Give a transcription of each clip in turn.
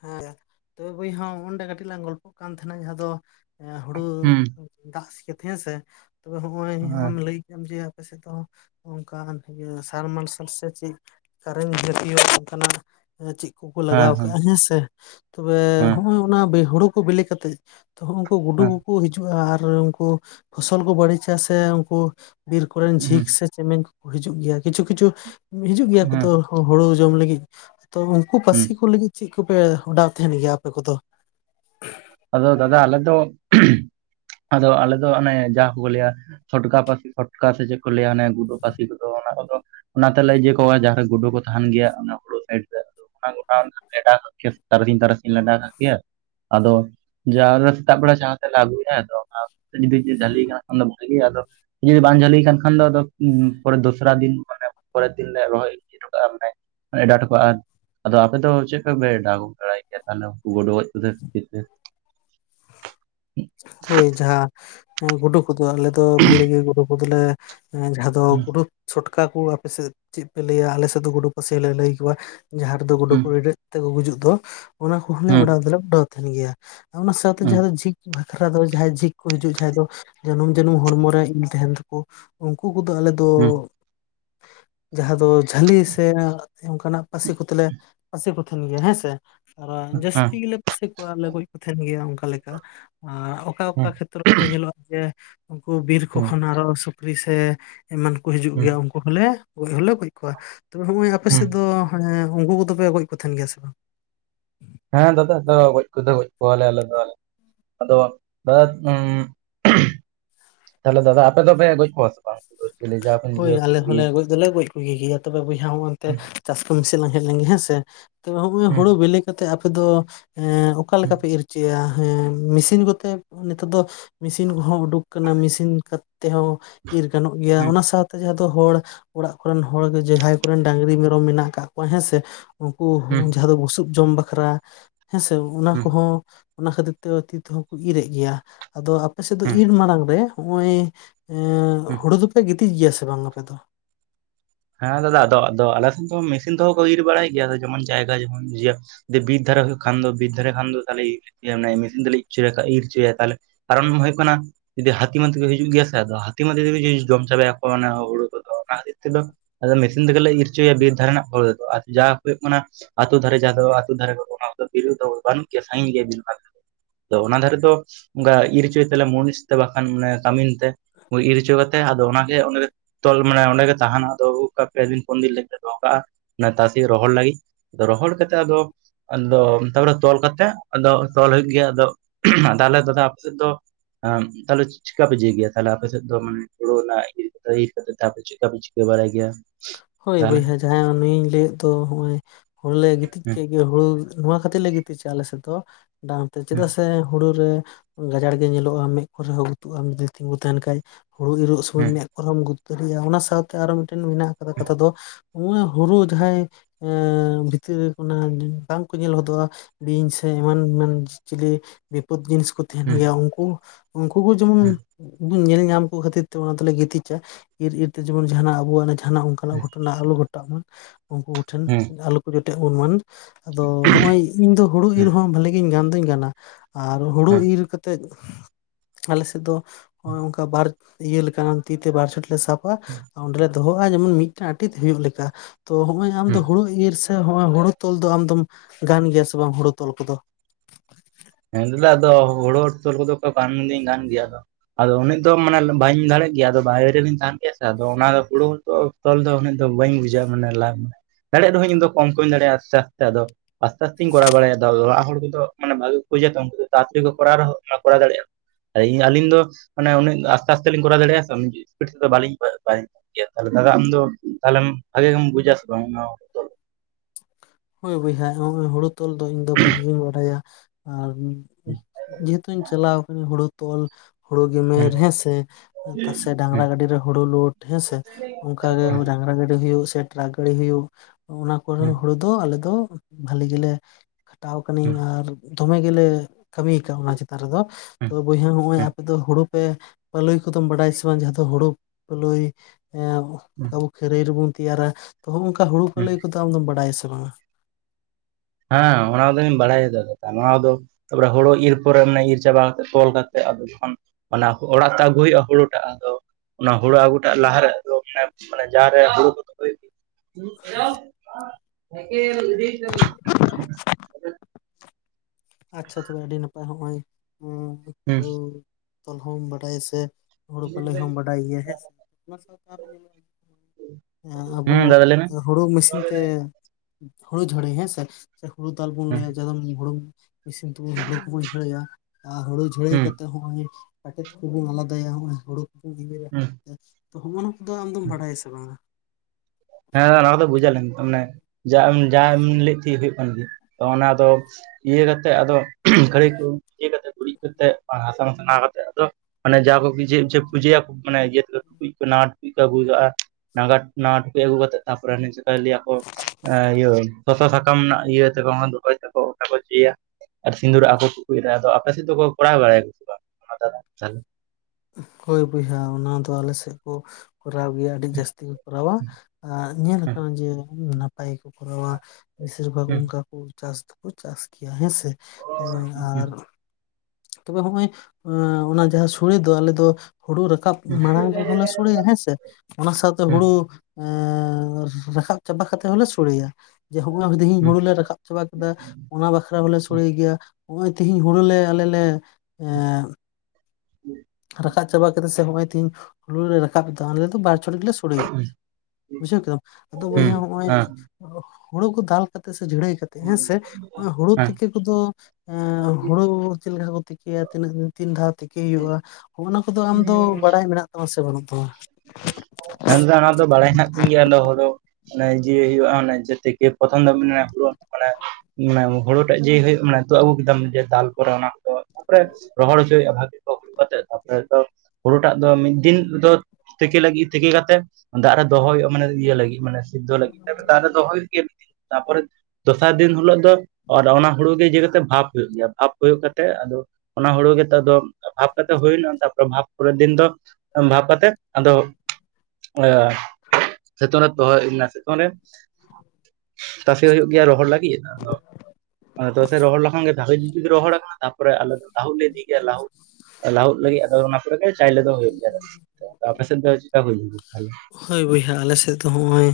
ᱦᱮᱸ ᱛᱚ ᱵᱚᱭᱦᱟ ᱦᱚᱜᱚᱰᱮ ᱠᱟᱹᱴᱤᱡ ᱞᱟᱝ ᱜᱚᱞᱯᱚᱜ ᱠᱟᱱ ᱛᱟᱦᱮᱱᱟ, ᱡᱟᱦᱟᱸ ᱫᱚ ᱦᱩᱲᱩ ᱦᱩᱸ ᱫᱟᱜ ᱥᱤ ᱠᱷᱮᱛ ᱦᱮᱸᱥᱮ᱾ ᱛᱚᱵᱮ ᱦᱚᱜ-ᱚᱭ ᱟᱢ ᱦᱮᱸ ᱞᱟᱹᱭ ᱠᱮᱜᱟᱢ ᱡᱮ ᱟᱯᱮ ᱥᱮᱜ ᱫᱚ ᱚᱝᱠᱟᱱ ᱤᱭᱟᱹ ᱥᱟᱨᱢᱟᱨᱥᱟᱞ ᱥᱮ, ᱪᱤᱜ ᱠᱟᱨᱮᱱ ᱡᱟᱛᱤᱭᱚ, ᱚᱱᱠᱟᱱᱟᱜ ᱪᱤᱜ ᱠᱚᱠᱚ ᱦᱮᱸ ᱞᱟᱜᱟᱣ ᱦᱮᱸ ᱠᱟᱜᱼᱟ ᱦᱮᱸᱥᱮ᱾ ᱛᱚᱵᱮ ᱦᱮᱸ ᱦᱚᱸᱜᱼᱚᱭ ᱚᱱᱟ ᱦᱩᱲᱩ ᱠᱚ ᱵᱮᱞᱮ ᱠᱟᱛᱮᱜ ᱛᱚ ᱦᱩᱜ-ᱩᱝᱠᱩ ᱜᱩᱰᱩ ᱦᱮᱸ ᱠᱚᱠᱚ ᱦᱤᱡᱩᱜᱼᱟ᱾ ᱟᱨ ᱩᱝᱠᱩ ᱯᱷᱚᱥᱚᱞ ᱠᱚ ᱵᱟᱹᱲᱤᱡᱟ, ᱥᱮ ᱩᱱᱠᱩ ᱵᱤᱨ ᱠᱚᱨᱮᱱ ᱦᱩᱸ ᱡᱷᱤᱠ, ᱥᱮ ᱪᱮᱢᱮᱧ ᱠᱚᱠᱚ ᱦᱤᱡᱩᱜ ᱜᱮᱭᱟ, ᱠᱤᱪᱷᱩ ᱠᱤᱪᱷᱩ ᱦᱤᱡᱩᱜ ᱜᱮᱭᱟ ᱦᱮᱸ ᱠᱚᱛᱚ ᱾ ᱦᱳᱲᱳ ᱡᱚᱢ ᱞᱟᱹᱜᱤᱫ, ᱛᱚ ᱩᱝᱠᱩ ᱦᱩᱸ ᱯᱟᱹᱥᱤ ᱠᱚ ᱞᱟᱹᱜᱤᱫ ᱪᱤᱜ ᱠᱚᱯᱮ ᱚᱰᱟᱣ ᱛᱟᱦᱮᱸᱱ ᱜᱮᱭᱟ ᱟᱯᱮ ᱠᱚᱫᱚ? ᱟᱫᱚ ᱫᱟᱫᱟ ᱟᱞᱮ ᱫᱚ, ᱟᱫᱚ ᱟᱞᱮ ᱫᱚ ᱚᱱᱮ ᱡᱟᱦᱟᱸ ᱠᱩᱠᱚ ᱞᱟᱹᱭᱟ ᱾ ᱥᱚᱴᱠᱟ ᱯᱟᱹᱥᱤ, ᱥᱚᱴᱠᱟ ᱥᱮ ᱪᱮᱫ ᱠᱚ ᱞᱟᱹᱭᱟ, ᱟᱱᱮ ᱜᱩᱰᱟᱹ ᱯᱟᱹᱥᱤ ᱠᱚᱫᱚ ᱟᱱᱟ ᱠᱚᱫᱚ ᱚᱱᱟ ᱛᱮᱞᱮ ᱤᱭᱟᱹ ᱠᱚᱣᱟ ᱡᱟᱦᱟᱸ ᱜᱩᱰᱩ ᱠᱚ ᱛᱟᱦᱮᱱ ᱜᱮᱭᱟ ᱚᱱᱟ ᱦᱳᱲᱳ ᱥᱟᱭᱤᱰ ᱨᱮ᱾ [unintelligible] ᱛᱟᱨᱟᱥᱤᱧ ᱛᱟᱨᱟᱥᱤᱧ ᱞᱮ ᱫᱟᱜ ᱠᱟᱜ ᱠᱮᱭᱟ, ᱟᱫᱚ ᱡᱟᱣ ᱫᱚ ᱥᱮᱛᱟᱜ ᱵᱮᱲᱟ ᱡᱟᱦᱟᱸ ᱛᱮᱞᱮ ᱟᱹᱜᱩᱭᱟ᱾ ᱟᱫᱚ ᱚᱱᱟ ᱡᱩᱫᱤ ᱡᱟᱹᱞᱤ ᱠᱟᱱ ᱠᱷᱟᱱ ᱫᱚ ᱵᱷᱟᱹᱞᱤ ᱟᱫᱚ ᱡᱩᱫᱤ ᱵᱟᱝ ᱡᱷᱟᱹᱞᱤ ᱠᱟᱱ ᱠᱷᱟᱱ ᱫᱚ, ᱟᱫᱚ ᱯᱚᱨᱮ ᱫᱚᱥᱨᱟ ᱫᱤᱱ ᱢᱟᱱᱮ ᱯᱚᱨᱮᱨ ᱫᱤᱱ ᱞᱮ ᱨᱚᱦᱚᱭ ᱤᱫᱤ ᱴᱚᱠᱟᱜᱼᱟ, ᱢᱟᱱᱮ ᱮᱰᱟᱣ ᱴᱚᱠᱟᱜᱼᱟ᱾ ᱟᱫᱚ ᱟᱯᱮ ᱫᱚ ᱪᱮᱜ ᱯᱮ [unintelligible] ᱵᱟᱲᱟᱭ ᱜᱮᱭᱟ ᱛᱷᱟᱞᱮ, ᱩᱝᱠᱩ ᱜᱳᱰᱳ ᱜᱚᱡ ᱠᱚᱛᱮ᱾ [unintelligible] ᱠᱳᱭ ᱡᱟᱦᱟᱸ ᱦᱮᱸ ᱜᱩᱰᱩ ᱠᱚᱫᱚ, ᱟᱞᱮ ᱫᱚ ᱵᱷᱟᱞᱮ ᱜᱮ ᱜᱩᱰᱩ ᱠᱚᱫᱚᱞᱮ ᱮᱸ ᱡᱟᱦᱟᱸ ᱫᱚ [unintelligible] ᱥᱚᱴᱠᱟ ᱠᱩ, ᱟᱯᱮ ᱥᱮᱫ ᱪᱮᱜ ᱯᱮ ᱞᱟᱹᱭᱟ᱾ ᱟᱞᱮ ᱥᱮᱫ ᱫᱚ ᱜᱩᱰᱩ ᱯᱟᱹᱥᱤ ᱞᱮ ᱞᱟᱹᱭ ᱠᱚᱣᱟ, ᱡᱟᱦᱟᱸ ᱨᱮᱫᱚ ᱜᱩᱰᱩ ᱠᱚ ᱨᱮᱰᱮᱛ ᱛᱮᱠᱚ ᱜᱩᱡᱩᱜ ᱫᱚ, ᱚᱱᱟ ᱠᱚᱦᱚᱸᱞᱮ ᱚᱰᱟᱣ ᱫᱚᱞᱮ ᱚᱰᱟᱣ ᱛᱷᱮᱱ ᱜᱮᱭᱟ᱾ ᱚᱱᱟ ᱥᱟᱶᱛᱮ ᱡᱟᱦᱟᱸ ᱫᱚ ᱡᱷᱤᱠ ᱵᱷᱟᱠᱨᱟ ᱫᱚ ᱡᱟᱦᱟᱸᱭ ᱡᱷᱤᱠ ᱠᱚ ᱦᱤᱡᱩᱜ, ᱡᱟᱦᱟᱸᱭ ᱫᱚ ᱡᱟᱹᱱᱩᱢ ᱡᱟᱹᱱᱩᱢ ᱦᱚᱲᱢᱚ ᱨᱮ ᱤᱞ ᱛᱟᱦᱮᱱ ᱛᱟᱠᱚ᱾ ᱩᱝᱠᱩ ᱠᱚᱫᱚ ᱟᱞᱮ ᱫᱚ, ᱡᱟᱦᱟᱸ ᱫᱚ ᱡᱷᱟᱹᱞᱤ ᱥᱮ ᱱᱟᱜ ᱚᱝᱠᱟᱱᱟᱜ ᱯᱟᱥᱤ ᱠᱚᱛᱮᱞᱮ, ᱯᱟᱥᱤ ᱯᱚᱛᱷᱮᱱ ᱜᱮᱭᱟ ᱦᱮᱸ ᱥᱮ ᱟᱨᱚ ᱡᱟᱹᱥᱛᱤ ᱜᱮᱞᱮ ᱯᱷᱟᱹᱥᱤ ᱠᱚᱣᱟᱞᱮ ᱜᱚᱡ ᱠᱚ ᱛᱟᱦᱮᱱ ᱜᱮᱭᱟ᱾ ᱚᱝᱠᱟ ᱞᱮᱠᱟ ᱟᱨ ᱚᱠᱟ ᱚᱠᱟ ᱠᱷᱮᱛᱨᱚ ᱠᱚᱫᱚ ᱧᱮᱞᱚᱜᱼᱟ, ᱡᱮ ᱩᱝᱠᱩ ᱵᱤᱨ ᱠᱚ ᱠᱷᱚᱱ ᱟᱨᱚ ᱥᱩᱠᱨᱤ ᱥᱮ ᱮᱢᱟᱱ ᱠᱚ ᱦᱤᱡᱩᱜ ᱜᱮᱭᱟ᱾ ᱠᱩ ᱦᱚᱞᱮ ᱜᱚᱡ ᱦᱚᱸᱞᱮ ᱜᱚᱡ ᱠᱚᱣᱟ᱾ ᱛᱚᱵᱮ ᱦᱚᱜᱼᱚᱭ ᱟᱯᱮ ᱥᱮᱫ ᱫᱚ ᱦᱟᱱᱮ ᱩᱝᱠᱩ ᱠᱚᱫᱚ ᱯᱮ ᱜᱚᱡ ᱠᱚ ᱛᱟᱦᱮᱱ ᱜᱮᱭᱟ ᱥᱮ ᱵᱟᱝ? ᱦᱮᱸ ᱫᱟᱫᱟ, ᱟᱫᱚ ᱜᱚᱡ ᱠᱚᱫᱚ ᱜᱚᱡ ᱠᱚᱣᱟᱞᱮ, ᱟᱞᱮᱫᱚ ᱟᱞᱮ ᱟᱫᱚ ᱵᱟᱹᱫ [inaudible] ᱛᱷᱟᱞᱮ ᱫᱟᱫᱟ, ᱟᱯᱮ ᱫᱚᱯᱮ ᱜᱚᱡ ᱠᱚᱣᱟ ᱥᱮ ᱵᱟᱝ? ᱪᱤᱞᱤ ᱡᱟᱦᱟᱸ ᱯᱮ ᱞᱟᱹᱭ ᱦᱳᱭ ᱠᱮᱫᱟ ᱟᱞᱮ ᱥᱩᱠᱨᱤ? ᱦᱚᱸᱞᱮ ᱜᱚᱡ ᱫᱚᱞᱮ ᱜᱚᱡ ᱠᱚᱜᱮ ᱜᱮᱭᱟ, ᱛᱚᱵᱮ ᱵᱚᱭᱦᱟ ᱚᱼᱚᱱᱛᱮ ᱪᱟᱥ ᱠᱟᱹᱢᱤ ᱥᱮᱜ ᱞᱟᱝ ᱦᱮᱡ ᱞᱮᱱᱜᱮ ᱦᱮᱸ ᱥᱮ᱾ ᱛᱚ ᱦᱚᱸᱜᱼᱚᱭ ᱦᱳᱲᱳ ᱵᱮᱞᱮ ᱠᱟᱛᱮᱜ ᱟᱯᱮ ᱫᱚ ᱮᱸ ᱚᱠᱟ ᱞᱮᱠᱟ ᱯᱮ ᱤᱨ ᱪᱤᱭᱟ᱾ ᱦᱚᱸ ᱢᱤᱥᱤᱱ ᱠᱚᱛᱮ ᱱᱮᱛᱟᱨ ᱫᱚ ᱢᱮᱥᱤᱱ ᱠᱚᱦᱚᱸ ᱩᱰᱩᱠ ᱠᱟᱱᱟ ᱢᱮᱥᱤᱱ ᱠᱟᱛ ᱛᱮᱦᱚᱸ ᱤᱨ ᱜᱟᱱᱚᱜ ᱜᱮᱭᱟ᱾ ᱚᱱᱟ ᱥᱟᱶᱛᱮ ᱡᱟᱦᱟᱸ ᱫᱚ, ᱦᱚᱲ ᱚᱲᱟᱜ ᱠᱚᱨᱮᱱ ᱦᱚᱲ ᱜᱮ ᱡᱟᱦᱟᱸᱭ ᱠᱚᱨᱮᱱ ᱰᱟᱝᱨᱤ ᱢᱮᱨᱚᱢ ᱢᱮᱱᱟᱜ ᱠᱟᱜ ᱠᱚᱣᱟ ᱦᱮᱸᱥᱮ᱾ ᱩᱱᱠᱩ ᱦᱩᱸ ᱡᱟᱦᱟᱸ ᱫᱚ ᱵᱩᱥᱩᱵ ᱡᱚᱢ ᱵᱟᱠᱷᱟᱨᱟ᱾ ᱦᱮᱸᱥᱮ ᱚᱱᱟ ᱠᱚᱦᱚᱸ, ᱚᱱᱟ ᱠᱷᱟᱹᱛᱤᱨ ᱛᱮ ᱛᱤ ᱛᱮᱦᱚᱸ ᱠᱚ ᱤᱨ ᱨᱮᱜ ᱜᱮᱭᱟ᱾ ᱟᱫᱚ ᱟᱯᱮ ᱥᱮᱫ ᱫᱚ ᱦᱩᱸ ᱤᱨ ᱢᱟᱲᱟᱝ ᱨᱮ ᱦᱚᱜ-ᱚᱭ ᱮᱸ ᱦᱩᱸ ᱦᱩᱲᱩ ᱫᱚ ᱯᱮ ᱜᱤᱛᱤᱡ ᱜᱮᱭᱟ ᱥᱮ ᱵᱟᱝ ᱟᱯᱮ ᱫᱚ? ᱦᱮᱸ ᱫᱟᱫᱟ ᱟᱫᱚ ᱟᱫᱚ ᱟᱞᱮ ᱥᱮᱱ ᱛᱮᱦᱚᱸ ᱢᱮᱥᱤᱱ ᱛᱮᱦᱚᱸ ᱠᱚ ᱤᱨ ᱵᱟᱲᱟᱭ ᱜᱮᱭᱟ᱾ᱟᱫᱚ ᱡᱮᱢᱚᱱ ᱡᱟᱭᱜᱟ ᱡᱮᱢᱚᱱ ᱡᱤᱭᱟ ᱡᱮ ᱵᱤᱨ ᱫᱷᱟᱨᱮ ᱦᱩᱭᱩᱜ ᱠᱷᱟᱱ ᱫᱚ ᱵᱤᱨ ᱫᱷᱟᱨᱮ ᱠᱷᱟᱱ ᱫᱚ ᱛᱷᱟᱞᱮ ᱤᱨ ᱦᱩᱭᱩᱜ ᱜᱮᱭᱟ᱾ ᱚᱱᱮ ᱢᱮᱥᱤᱱ ᱛᱮᱞᱮ ᱤᱨ ᱪᱚᱭᱟ, ᱠᱷᱟᱡ ᱤᱨ ᱪᱚᱭᱟ ᱛᱷᱟᱞᱮ᱾ ᱠᱟᱨᱚᱱ ᱦᱳᱭᱳᱜ ᱠᱟᱱᱟ ᱡᱚᱫᱤ ᱦᱟᱹᱛᱤ ᱢᱟᱹᱛᱤ ᱠᱚ ᱦᱤᱡᱩᱜ ᱜᱮᱭᱟ ᱥᱮ ᱟᱫᱚ ᱦᱟᱹᱛᱤ ᱢᱟᱹᱛᱤ ᱛᱮᱜᱮ ᱡᱩᱫᱤ ᱡᱚᱢ ᱪᱟᱵᱟᱭ ᱭᱟᱠᱚ ᱚᱱᱟ ᱦᱩᱲᱩ ᱠᱚᱫᱚ᱾ ᱚᱱᱟ ᱠᱷᱟᱹᱤᱨ ᱛᱮᱫᱚ ᱟᱫᱚ ᱢᱮᱥᱤᱱ ᱛᱮᱜᱮᱞᱮ ᱤᱨ ᱪᱚᱭᱟ ᱵᱤᱨ ᱫᱷᱟᱨᱮ ᱱᱟᱜ ᱠᱚᱫᱚ᱾ ᱟᱨ ᱡᱟᱦᱟᱸ ᱠᱚ ᱦᱩᱭᱩᱜ ᱠᱟᱱᱟ ᱟᱹᱛᱩ ᱫᱷᱟᱨᱮ ᱡᱟᱦᱟᱸ ᱫᱚ ᱟᱹᱛᱩ ᱫᱷᱟᱨᱮ ᱠᱚᱫᱚ, ᱚᱱᱟ ᱠᱟᱫᱚ ᱵᱤᱨᱩ ᱫᱚ ᱵᱟᱹᱱᱩᱜ ᱜᱮᱭᱟ ᱥᱟᱹᱜᱤᱧ ᱜᱮᱭᱟ ᱵᱤᱨ ᱚᱱᱟ ᱫᱚ ᱾ ᱫᱚ ᱚᱱᱟ ᱫᱷᱟᱨᱮ ᱫᱚ, ᱚᱝᱠᱟ ᱤᱨ ᱦᱚᱪᱚᱭ ᱛᱮᱞᱮ ᱢᱩᱱᱤᱥ ᱛᱮ ᱵᱟᱠᱷᱟᱱ ᱚᱱᱮ ᱠᱟᱹᱢᱤᱱ ᱛᱮ᱾ ᱤᱨ ᱪᱚ ᱠᱟᱛᱮᱜ ᱟᱫᱚ ᱚᱱᱟᱜᱮ ᱚᱸᱰᱮ ᱜᱮ ᱛᱚᱞ ᱢᱟᱱᱮ ᱚᱸᱰᱮᱜᱮ ᱛᱟᱦᱮᱸᱱᱟ ᱦᱟᱸᱜ᱾ ᱫᱚᱦᱩᱠᱟ ᱯᱮ ᱫᱤᱱ ᱯᱩᱱ ᱫᱤᱱ ᱞᱟᱹᱜᱤᱫ ᱱᱚ ᱠᱟᱜᱼᱟ᱾ ᱚᱱᱟ ᱛᱟᱥᱮ ᱨᱚᱦᱚᱲ ᱞᱟᱹᱜᱤᱫ, ᱨᱚᱦᱚᱲ ᱠᱟᱛᱮᱜ ᱟᱫᱚ ᱟᱫᱚ ᱛᱟᱨᱯᱚᱨᱮ ᱛᱚᱞ ᱠᱟᱛᱮᱜ, ᱟᱫᱚ ᱛᱚᱞ ᱦᱩᱭᱩᱜ ᱜᱮᱭᱟ ᱟᱫᱚ [inaudible] ᱛᱟᱞᱮ ᱫᱟᱫᱟ ᱟᱯᱮ ᱥᱮᱫ ᱫᱚ᱾ ᱟᱢ ᱛᱟᱞᱮ ᱪᱤᱠᱟᱯᱮ ᱤᱡᱟᱹᱭ ᱜᱮᱭᱟ ᱛᱟᱦᱞᱮ ᱟᱯᱮ ᱥᱮᱫ ᱫᱚ ᱢᱟᱱᱮ ᱦᱳᱲᱳ ᱱᱟᱜ ᱤᱨ ᱫᱟᱹᱭ ᱠᱟᱛᱮ ᱛᱟᱨᱯᱚᱨ ᱪᱤᱠᱟᱯᱮ ᱪᱤᱜ᱾ ᱵᱮ ᱵᱟᱬᱟᱭ ᱜᱮᱭᱟ ᱛᱟᱦᱞᱮ ᱡᱟᱦᱟᱭ ᱚᱱᱮᱧ ᱞᱟᱹᱭᱮᱫ ᱫᱚ ᱦᱚᱜᱼᱚᱭ ᱦᱩᱲᱩ ᱞᱮ ᱜᱤᱛᱤᱡ ᱦᱮᱸ ᱠᱮᱫ ᱜᱮ ᱦᱩᱲᱩ ᱱᱚᱣᱟ ᱠᱷᱟᱹᱛᱤᱨ ᱞᱮ ᱜᱤᱛᱤᱡᱟᱼᱟ ᱟᱞᱮ ᱥᱮᱫ ᱫᱚ ᱾ ᱰᱟᱝᱛᱮ ᱦᱮᱸ ᱪᱮᱫᱟᱜ ᱥᱮ ᱦᱩᱲᱩ ᱨᱮ ᱜᱟᱡᱟᱲ ᱜᱮ ᱧᱮᱞᱚᱜᱼᱟ ᱢᱮᱫ ᱠᱚᱨᱮ ᱦᱚᱸ ᱜᱩᱛᱩᱜᱼᱟᱢ ᱡᱩᱫᱤ ᱛᱤᱸᱜᱩ ᱛᱟᱦᱮᱱ ᱠᱷᱟᱡ ᱦᱩᱲᱩ ᱤᱨᱚᱜ ᱥᱚᱢᱚᱭ ᱦᱮᱸ ᱢᱮᱫ ᱠᱚᱨᱚᱢ ᱜᱩᱫ ᱠᱟᱹᱨᱤᱭᱟ ᱚᱱᱟ ᱥᱟᱶᱛᱮ ᱟᱨᱚ ᱢᱤᱴᱮᱱ ᱢᱮᱱᱟᱜ ᱟᱠᱟᱫᱟ ᱠᱟᱛᱷᱟ ᱫᱚ ᱱᱚ ᱜᱚᱭ ᱦᱩᱨᱩ ᱡᱟᱦᱟᱸᱭ ᱮᱸ ᱵᱷᱤᱛᱨᱤ ᱨᱮ ᱚᱱᱟ ᱵᱟᱝᱠᱚ ᱧᱮᱞ ᱦᱚᱫᱚᱜ-ᱟ, ᱵᱤᱧ ᱥᱮ ᱮᱢᱚᱱ ᱮᱢᱚᱱ ᱪᱤᱞᱤ ᱵᱤᱯᱚᱫ ᱡᱤᱱᱤᱥ ᱠᱚ ᱛᱷᱮᱦᱮᱱ ᱦᱮᱸ ᱜᱮᱭᱟ ᱩᱱᱠᱩ ᱩᱝᱠᱩ ᱠᱚ ᱡᱮᱢᱚᱱ ᱦᱮᱸ ᱦᱮᱸ ᱧᱮᱞ ᱧᱟᱢ ᱠᱚ ᱠᱷᱟᱹᱛᱤᱨ ᱛᱮ ᱚᱱᱟ ᱫᱚᱞᱮ ᱜᱤᱛᱤᱡᱟ ᱤᱨ ᱤᱨ ᱛᱮ ᱡᱮᱢᱚᱱ ᱡᱟᱦᱟᱱᱟᱜ ᱟᱵᱚᱣᱟᱜ ᱡᱟᱦᱟᱱᱟᱜ ᱚᱱᱠᱟ ᱠᱟᱱᱟᱜ ᱜᱷᱚᱴᱚᱱᱟ ᱟᱞᱚ ᱜᱷᱚᱴᱟᱜ ᱢᱟ ᱩᱱᱠᱩ ᱠᱚᱴᱷᱮᱱ ᱦᱮᱸ ᱟᱞᱚ ᱠᱚ ᱡᱚᱴᱮᱜ ᱵᱚᱱ ᱢᱟ, ᱟᱫᱚ ᱦᱚᱸᱜ-ᱚᱭ ᱤᱧ ᱫᱚ ᱦᱩᱲᱩ ᱦᱮᱸ ᱤᱨ ᱦᱚᱸ ᱵᱷᱟᱹᱞᱤ ᱜᱤᱧ ᱜᱟᱱ ᱫᱩᱧ ᱜᱟᱱᱟ, ᱟᱨ ᱦᱩᱲᱩ ᱦᱮᱸ ᱤᱨ ᱠᱟᱛᱮᱜ ᱟᱞᱮᱥᱮᱫ ᱫᱚ ᱱᱚᱜᱚᱭ ᱚᱝᱠᱟ ᱵᱟᱨ ᱤᱭᱟᱹ ᱞᱮᱠᱟ ᱵᱟᱝ ᱛᱤ ᱛᱮ ᱵᱟᱨ ᱪᱷᱚᱴ ᱞᱮ ᱥᱟᱵᱟ ᱟᱨ ᱚᱸᱰᱮᱞᱮ ᱫᱚᱦᱚᱣᱜ-ᱟ ᱡᱮᱢᱚᱱ ᱢᱤᱫᱴᱮᱱ ᱟᱴᱮᱫ ᱦᱩᱭᱩᱜ ᱞᱮᱠᱟ, ᱛᱚ ᱦᱚᱜ-ᱚᱭ ᱦᱮᱸ ᱟᱢᱫᱚ ᱦᱩᱲᱩ ᱤᱨ ᱥᱮ ᱦᱚ-ᱜᱚᱭ ᱦᱳᱲᱳ ᱛᱚᱞ ᱫᱚ ᱟᱢᱫᱚᱢ ᱜᱟᱱ ᱜᱮᱭᱟ ᱥᱮ ᱵᱟᱝ ᱦᱳᱲᱩ ᱛᱚᱞ ᱠᱚᱫᱚ? ᱦᱮᱸ ᱫᱚᱞᱮ ᱟᱫᱚ ᱦᱳᱲᱳ ᱛᱚᱞ ᱠᱚᱫᱚ ᱜᱟᱱ ᱫᱚᱧ ᱜᱟᱱ ᱜᱮᱭᱟ ᱟᱫᱚ ᱟᱫᱚ ᱩᱱᱤᱜ ᱫᱚ ᱢᱟᱱᱮ ᱵᱟᱹᱧ ᱫᱟᱲᱮᱜ ᱜᱮᱭᱟ ᱟᱫᱚ ᱵᱟᱦᱨᱮ ᱨᱮᱞᱤᱧ ᱛᱟᱦᱮᱱ ᱜᱮᱭᱟ ᱥᱮ ᱟᱫᱚ ᱚᱱᱟ ᱦᱳᱲᱳ ᱫᱚ ᱛᱚᱞ ᱫᱚ ᱩᱱᱟᱹᱜ ᱫᱚ ᱵᱟᱹᱧ ᱵᱩᱡᱷᱟᱹᱜ-ᱟ ᱢᱟᱱᱮ ᱫᱟᱲᱮᱜ ᱨᱮᱦᱚᱸᱧ ᱤᱧ ᱫᱚ ᱠᱚᱢ ᱠᱚᱧ ᱫᱟᱲᱮᱭᱟᱜ-ᱟ ᱟᱥᱛᱮ ᱟᱥᱛᱮ ᱟᱫᱚ ᱟᱥᱛᱮ ᱟᱥᱛᱮᱧ ᱠᱚᱨᱟᱣ ᱵᱟᱲᱟᱭᱟ ᱫᱚ ᱚᱲᱟᱜ ᱦᱚᱲ ᱠᱚᱫᱚ ᱢᱟᱱᱮ ᱵᱷᱟᱜᱮ ᱠᱚ ᱵᱩᱡᱟ ᱛᱚ ᱩᱱᱠᱩ ᱫᱚ ᱛᱟ ᱛᱟᱲᱤ ᱠᱚᱨᱟᱣ ᱨᱮᱦᱚᱸ ᱚᱱᱟ ᱠᱚᱨᱟᱣ ᱫᱟᱲᱮᱜ-ᱟ, ᱟᱹᱭ ᱟᱞᱤᱧ ᱫᱚ ᱢᱟᱱᱮ ᱩᱱᱟᱹᱜ ᱟᱥᱛᱮ ᱟᱥᱛᱮ ᱞᱤᱧ ᱠᱚᱨᱟᱣ ᱫᱟᱲᱮᱜ-ᱟ ᱥᱮ ᱥᱯᱤᱰ ᱛᱮᱫᱚ ᱵᱟᱹᱞᱤᱧ ᱜᱮᱭᱟ ᱛᱟᱦᱞᱮ ᱫᱟᱫᱟ ᱟᱢ ᱫᱚ ᱛᱟᱦ ᱞᱮᱢ ᱵᱷᱟᱜᱮ ᱜᱮᱢ ᱵᱩᱡᱟ ᱥᱮ ᱵᱟᱝ ᱛᱚᱞ ᱦᱳᱭ ᱵᱚᱭᱦᱟ ᱚᱜ ᱚᱭ ᱦᱳᱲᱳ ᱛᱚᱞ ᱫᱚ ᱤᱧ ᱫᱚ ᱵᱷᱟᱹᱜᱤ ᱜᱤᱧ ᱵᱟᱰᱟᱭᱟ᱾ ᱟᱨ ᱡᱮᱦᱚᱛᱩᱧ ᱪᱟᱞᱟᱣ ᱠᱟᱱᱟ ᱦᱩᱲᱩ ᱛᱚᱞ ᱦᱩᱲᱩ ᱦᱩᱸ ᱜᱮᱢᱮᱨ ᱦᱮᱸᱥᱮ ᱛᱟᱥᱮ ᱰᱟᱝᱨᱟ ᱦᱩᱸ ᱜᱟᱹᱰᱤ ᱨᱮ ᱦᱩᱲᱩ ᱞᱳᱴ ᱦᱮᱸᱥᱮ ᱚᱝᱠᱟᱜᱮ ᱰᱟᱝᱨᱟ ᱜᱟᱹᱰᱤ ᱦᱩᱭᱩᱜ ᱥᱮ ᱴᱨᱟᱠ ᱜᱟᱹᱲᱤ ᱦᱩᱭᱩᱜ ᱱᱚᱜ ᱱᱟ ᱠᱚᱨᱮ ᱦᱩᱸ ᱦᱩᱲᱩ ᱫᱚ ᱟᱞᱮ ᱫᱚ ᱵᱷᱟᱞᱤ ᱜᱮᱞᱮ ᱠᱷᱟᱴᱟᱣ ᱦᱩᱸ ᱠᱟᱱᱤᱧ ᱟᱨ ᱫᱚᱢᱮ ᱜᱮᱞᱮ ᱠᱟᱹᱢᱤᱭ ᱟᱠᱟᱜ-ᱟ ᱚᱱᱟ ᱪᱮ ᱛᱟ ᱨᱮᱫᱚ ᱦᱩᱸ ᱛᱚ ᱵᱚᱭᱦᱟ ᱦᱚᱜ-ᱚᱭ ᱦᱩᱸ ᱟᱯᱮᱫᱚ ᱦᱳᱲᱳ ᱯᱮ ᱯᱟᱞᱳᱭ ᱠᱚᱫᱚᱢ ᱵᱟᱰᱟᱭᱟ ᱥᱮ ᱵᱟᱝ ᱡᱟᱦᱟᱸ ᱫᱚ ᱦᱩᱲᱩ ᱯᱟᱞᱳᱭ ᱮ ᱩᱸᱦ ᱠᱷᱟᱹᱨᱟᱹᱭ ᱨᱮᱵᱩᱱ ᱛᱮᱭᱟᱨᱟ ᱛᱚ ᱦᱚ ᱚᱝᱠᱟ ᱦᱩᱲᱩ ᱦᱩᱸ ᱯᱟᱞᱳᱭ ᱠᱚᱫᱚ ᱟᱢ ᱫᱚᱢ ᱵᱟᱰᱟᱭᱟ ᱥᱮ ᱵᱟᱝᱟ? ᱦᱮᱸ ᱚᱱᱟ ᱫᱩᱧ ᱵᱟᱲᱟᱭ ᱫᱟᱫᱟ ᱱᱚᱣᱟ ᱫᱚ ᱛᱟᱨᱯᱚᱨ ᱦᱳᱲᱳ ᱤᱨ ᱯᱚᱨᱮ ᱢᱟᱱᱮ ᱤᱨ ᱪᱟᱵᱟ ᱠᱟᱛᱮ ᱛᱚᱞ ᱠᱟᱛᱮ ᱟᱫᱚ ᱡᱚᱠᱷᱚᱱ ᱚᱱᱟ ᱚᱲᱟᱜ ᱛᱮ ᱟᱹᱜᱩ ᱦᱩᱭᱩᱜ-ᱟ ᱦᱳᱲᱳᱴᱟᱜ ᱟᱫᱚ ᱚᱱᱟ ᱦᱳᱲᱳ ᱟᱹᱜᱩᱴᱟᱜ ᱞᱟᱦᱟᱨᱮ ᱢᱟᱱᱮ ᱡᱟᱦᱟ ᱨᱮ ᱦᱳᱲᱳ ᱠᱚᱫᱚ ᱫᱚᱦᱚᱭ [unintelligible] ᱟᱪᱪᱷᱟ ᱛᱚᱵᱮ ᱟᱹᱰᱤ ᱱᱟᱯᱟᱭ ᱦᱚᱸᱜ-ᱚᱭ ᱩᱸ ᱦᱩᱸ ᱩᱸ ᱛᱚᱞ ᱦᱚᱢ ᱵᱟᱰᱟᱭᱟ ᱥᱮ ᱦᱩᱲᱩ ᱯᱟᱞᱳᱭ ᱦᱚᱸᱢ ᱵᱟᱰᱟᱭ ᱜᱮᱭᱟ ᱦᱮᱸ ᱥᱮ ᱚᱱᱟ ᱥᱟᱶᱛᱮ ᱟᱨᱦᱚᱸ ᱧᱮᱞᱚ ᱮᱸ ᱟᱵᱩ ᱦᱩᱸ ᱫᱟᱫᱟ ᱞᱟᱹᱭ ᱢᱮ ᱦᱩᱲᱩ ᱢᱤᱥᱤᱱ ᱛᱮ ᱦᱩᱲᱩ ᱡᱷᱟᱹᱲᱟᱹᱭ ᱦᱮᱸᱥᱮ ᱥᱮ ᱦᱩᱲᱩ ᱫᱟᱞ ᱵᱚᱱ ᱦᱩᱸ ᱞᱟᱹᱭᱟ ᱡᱮᱫᱚᱢ ᱦᱩᱲᱩ ᱤᱥᱤᱱ ᱛᱮᱵᱩᱱ ᱦᱩᱲᱩ ᱠᱩᱵᱩᱱ ᱡᱷᱟᱹᱲᱟᱹᱭᱟ ᱟᱨ ᱦᱩᱲᱩ ᱡᱷᱟᱹᱲᱟᱹᱭ ᱦᱩᱸ ᱠᱟᱛᱮ ᱦᱚᱸᱜᱚᱭ ᱠᱟᱴᱮᱫ ᱠᱩᱵᱤᱱ ᱟᱞᱟᱫᱟᱭᱟ ᱦᱚᱜᱚᱭ ᱦᱩᱲᱩ ᱠᱚᱵᱚᱱ ᱤᱭᱟᱹ ᱦᱩᱸ ᱛᱚ ᱡᱚᱛᱚ ᱱᱟ ᱫᱚ ᱟᱢᱫᱚᱢ ᱵᱟᱰᱟᱭᱟ ᱥᱮ ᱵᱟᱝᱟ? ᱦᱮᱸ ᱫᱟ ᱚᱱᱟ ᱠᱚᱫᱚ ᱵᱩᱡᱟ ᱞᱤᱧ ᱛᱚ ᱢᱟᱱᱮ ᱡᱟ ᱡᱟ ᱞᱟᱹᱭ ᱛᱮᱦᱮᱫ ᱦᱩᱭᱩᱜ ᱠᱟᱱ ᱜᱮ ᱛᱚ ᱚᱱᱟ ᱫᱚ ᱤᱭᱟᱹ ᱠᱟᱛᱮᱜ ᱟᱫᱚ ᱠᱷᱟᱹᱲᱤ ᱠᱩ ᱤᱭᱟᱹ ᱠᱟᱛᱮ ᱜᱩᱨᱤᱡ ᱠᱟᱛᱮᱜ ᱦᱟᱥᱟᱱᱠᱚ ᱥᱟᱱᱟᱣ ᱠᱟᱛᱮ ᱟᱫᱚ ᱢᱟᱱᱮ ᱡᱟ ᱯᱩᱡᱟᱹᱭᱟ ᱢ ᱤᱭᱟᱹ ᱴᱠᱩᱡ [unintelligible] ᱴᱩᱠᱩᱡ ᱟᱜᱩ ᱠᱟᱛᱮᱛ ᱛᱟᱯᱚᱨᱮ [unintelligible] ᱞᱟᱹᱭᱟ ᱠᱚ ᱮᱸ ᱤᱭᱟᱹ ᱥᱚᱥᱚ ᱥᱟᱠᱟᱢ ᱨᱮᱱᱟᱜ ᱤᱭᱟᱹ ᱛᱮᱠᱚ ᱫᱚᱦᱚᱭ ᱛᱮᱠᱚ ᱚᱱᱠᱟ ᱠᱚ ᱪᱟᱹᱭᱟ ᱟᱨ ᱥᱤᱸᱫᱩᱨᱟᱜ-ᱟ ᱠᱚ ᱴᱩᱠᱩᱡ ᱨᱮ, ᱟᱫᱚ ᱟᱯᱮ ᱥᱮᱫ ᱫᱚᱠᱚ ᱠᱚᱨᱟᱣ ᱵᱟᱲᱟᱭᱟ ᱠᱚ ᱥᱮ ᱵᱟ ᱚᱱᱟ ᱫᱟᱫᱟ ᱛᱟᱦᱞᱮ? ᱦᱳᱭ ᱵᱚᱭᱦᱟ ᱚᱱᱟ ᱫᱚ ᱟᱞᱮ ᱥᱮᱫ ᱠᱚ ᱠᱚᱨᱟᱣ ᱜᱮᱭᱟ ᱟᱹᱰᱤ ᱡᱟᱹᱥᱛᱤ ᱠᱚ ᱠᱚᱨᱟᱣᱟ, ᱟᱨ ᱧᱮᱞ ᱟᱠᱟᱱᱟ ᱡᱮ ᱱᱟᱯᱟᱭ ᱜᱮᱠᱚ ᱠᱚᱨᱟᱣᱟ ᱵᱮᱥᱤᱨ ᱵᱷᱟᱜ ᱦᱩᱸ ᱚᱱᱠᱟ ᱠᱚ ᱪᱟᱥ ᱫᱚᱠᱚ ᱪᱟᱥ ᱜᱮᱭᱟ ᱦᱮᱸᱥᱮ ᱟᱨ ᱛᱚᱵᱮ ᱦᱚᱸᱜ-ᱚᱭ ᱚᱱᱟ ᱡᱟᱦᱟᱸ ᱥᱚᱲᱮ ᱫᱚ ᱟᱞᱮ ᱫᱚ ᱦᱩᱲᱩ ᱨᱮ ᱠᱟ ᱦᱩᱸ ᱦᱩᱸ ᱦᱩᱸ ᱢᱟᱲᱟᱝ ᱨᱮᱦᱚᱞᱮ ᱥᱚᱲᱮᱭᱟ ᱦᱮᱸᱥᱮ ᱚᱱᱟ ᱥᱟᱶᱛᱮ ᱦᱩᱸ ᱦᱩᱲᱩ᱾ ᱦᱮᱸ ᱨᱟᱠᱟᱵ ᱪᱟᱵᱟ ᱠᱟᱛᱮ ᱦᱚᱸᱞᱮ ᱥᱚᱲᱮᱭᱟ ᱡᱮ ᱦᱚᱜ-ᱚᱭ ᱛᱤᱦᱤᱧ ᱦᱩᱸ ᱦᱩᱲᱩ ᱨᱟᱠᱟᱵ ᱪᱟᱵᱟ ᱠᱮᱫᱟ ᱚᱱᱟ ᱵᱟᱠᱷᱨᱟ ᱦᱚᱸᱞᱮ ᱥᱩᱲᱟᱭ ᱜᱮᱭᱟ ᱱᱚ-ᱚᱭ ᱛᱤᱦᱤᱧ ᱦᱩᱲᱩᱞᱮ ᱟᱞᱮ ᱞᱮ [unintelligible] ᱨᱟᱠᱟᱵ ᱪᱟᱵᱟ ᱠᱮᱫᱟ ᱥᱮ ᱦᱚᱜ ᱚᱚᱭ ᱛᱤᱦᱤᱱ ᱦᱩᱲᱩ ᱞᱮ ᱨᱟᱠᱟᱵ ᱮᱫᱟ ᱟᱞᱮ ᱫᱚ ᱵᱟᱨ ᱪᱷᱚᱴ ᱜᱮᱞᱮ ᱵᱩᱡᱷᱟᱹᱣ ᱠᱮᱫᱟᱢ ᱟᱫᱚ ᱦᱩᱸ ᱵᱚᱭᱦᱟ ᱦᱚᱜ-ᱚᱭ ᱦᱮᱸ ᱦᱩᱲᱩ ᱠᱚ ᱫᱟᱞ ᱠᱟᱛᱮᱜ ᱥᱮ ᱡᱷᱟᱲᱟᱹᱭ ᱠᱟᱛᱮᱜ ᱦᱮᱸ ᱥᱮ ᱦᱩᱲᱩ ᱦᱮᱸ ᱛᱤᱠᱮ ᱠᱚᱫᱚ ᱦᱮᱸ ᱦᱩᱲᱩ ᱪᱮᱫ ᱞᱮᱠᱟ ᱠᱚ ᱛᱤᱠᱤᱭᱟ ᱛᱤᱱᱟᱹᱜ ᱫᱤᱱ ᱛᱤᱱ ᱫᱷᱟᱣ ᱛᱤᱠᱤᱭ ᱦᱩᱭᱩᱜ-ᱟ, ᱦᱚᱸᱜ-ᱱᱟ ᱠᱚᱫᱚ ᱟᱢ ᱫᱚ ᱵᱟᱲᱟᱭ ᱢᱮᱱᱟᱜ ᱛᱟᱢᱟ ᱥᱮ ᱵᱟᱹᱱᱩᱜ ᱛᱟᱢᱟ? ᱦᱮᱸ ᱫᱟᱫᱟ ᱚᱱᱟ ᱫᱚ ᱵᱟᱲᱟᱭ ᱦᱮᱱᱟᱜ ᱛᱤᱧ ᱜᱮᱭᱟ ᱟᱫᱚ ᱚᱫᱚ ᱚᱱᱮ ᱡᱮ ᱤᱭᱟᱹ ᱦᱩᱭᱩᱜ-ᱟ ᱚᱱᱮ ᱡᱮ ᱛᱮᱠᱮ ᱯᱨᱚᱛᱷᱚᱢ ᱫᱚ ᱢᱟᱱᱮ ᱯᱩᱨᱟ ᱢᱟᱱᱮ ᱚᱱᱮ ᱦᱩᱲᱩ ᱴᱟᱜ ᱡᱮ ᱦᱩᱭᱩᱜ ᱢᱟᱱᱮ ᱱᱤᱛᱚᱜ ᱟᱹᱜᱩ ᱠᱮᱫᱟᱢ ᱡᱮ ᱫᱟᱞ ᱯᱚᱨᱮ ᱚᱱᱟ ᱛᱟᱨ ᱯᱚᱨᱮ ᱨᱚᱦᱚᱲ ᱦᱚᱪᱚᱭ ᱵᱷᱟᱜᱤ ᱠᱚ [unintelligible] ᱛᱟᱨᱯᱚᱨᱮ ᱦᱩᱲᱩ ᱴᱟᱜ ᱫᱚ ᱢᱤᱫ ᱫᱤᱱ ᱫᱚ ᱛᱤᱠᱮ ᱞᱟᱹᱜᱤᱫ ᱛᱤᱠᱮ ᱠᱟᱛᱮᱜ ᱫᱟᱜ ᱨᱮ ᱫᱚᱦᱚ ᱦᱩᱭᱩᱜ-ᱟ ᱢᱟᱱᱮ ᱤᱭᱟᱹ ᱞᱟᱹᱜᱤᱜ ᱢᱟᱱᱮ [inaudible] ᱛᱟᱨᱯᱚᱨᱮ ᱫᱚᱥᱟᱨ ᱫᱤᱱ ᱦᱤᱞᱳᱜ ᱫᱚ ᱚᱨ ᱚᱱᱟ ᱦᱩᱲᱩ ᱜᱮ ᱡᱩᱫᱟᱹ ᱛᱮ ᱵᱷᱟᱵᱽ ᱦᱩᱭᱩᱜ ᱜᱮᱭᱟ ᱵᱷᱟᱵᱽ ᱦᱩᱭᱩᱜ ᱠᱟᱛᱮᱜ ᱟᱫᱚ ᱚᱱᱟ ᱦᱩᱲᱩ ᱜᱮᱛᱚ ᱫᱚ ᱵᱷᱟᱵ ᱠᱟᱛᱮᱜ ᱦᱩᱭᱱᱟ ᱛᱟᱨᱯᱚᱨᱮ ᱵᱷᱟᱵᱽ ᱯᱚᱨᱮ ᱫᱤᱱ ᱫᱚ ᱵᱷᱟᱵ ᱠᱟᱛᱮᱜ ᱟᱫᱚ ᱥᱤᱛᱳᱝ [unintelligible] ᱫᱚᱦᱚᱭ ᱥᱤᱛᱳᱝ ᱨᱮ? ᱛᱟᱥᱮ ᱦᱩᱭᱩᱜ ᱜᱮᱭᱟ ᱨᱚᱦᱚᱲ ᱞᱟᱹᱜᱤᱫ ᱟᱫᱚ ᱦᱮᱸ ᱛᱟᱥᱮ ᱥᱮ ᱨᱚᱦᱚᱲ ᱞᱮᱠᱷᱟᱱ ᱜᱮ ᱵᱷᱟᱜᱤ ᱡᱩᱫᱤ ᱞᱮ ᱨᱚᱦᱚᱲ ᱠᱟᱱᱟ ᱛᱟᱯᱚᱨᱮ ᱟᱞᱮ ᱞᱟᱦᱩᱫ ᱞᱮ ᱤᱫᱤ ᱜᱮᱭᱟ ᱞᱟᱦᱩᱫ᱾ ᱞᱟᱦᱩᱫ ᱞᱟᱹᱜᱤᱫ ᱟᱫᱚ ᱚᱱᱟ ᱯᱚᱨᱮ ᱪᱟᱭᱞᱮ ᱫᱚ ᱦᱩᱭᱩᱜ ᱜᱮᱭᱟ᱾ [unintelligible] ᱟᱯᱮ ᱥᱮᱱ ᱯᱮ ᱪᱮᱠᱟ ᱦᱩᱭ ᱦᱳᱭ ᱵᱚᱭᱦᱟ ᱟᱞᱮ ᱥᱮᱫ ᱫᱚ ᱦᱚᱜ-ᱚᱭ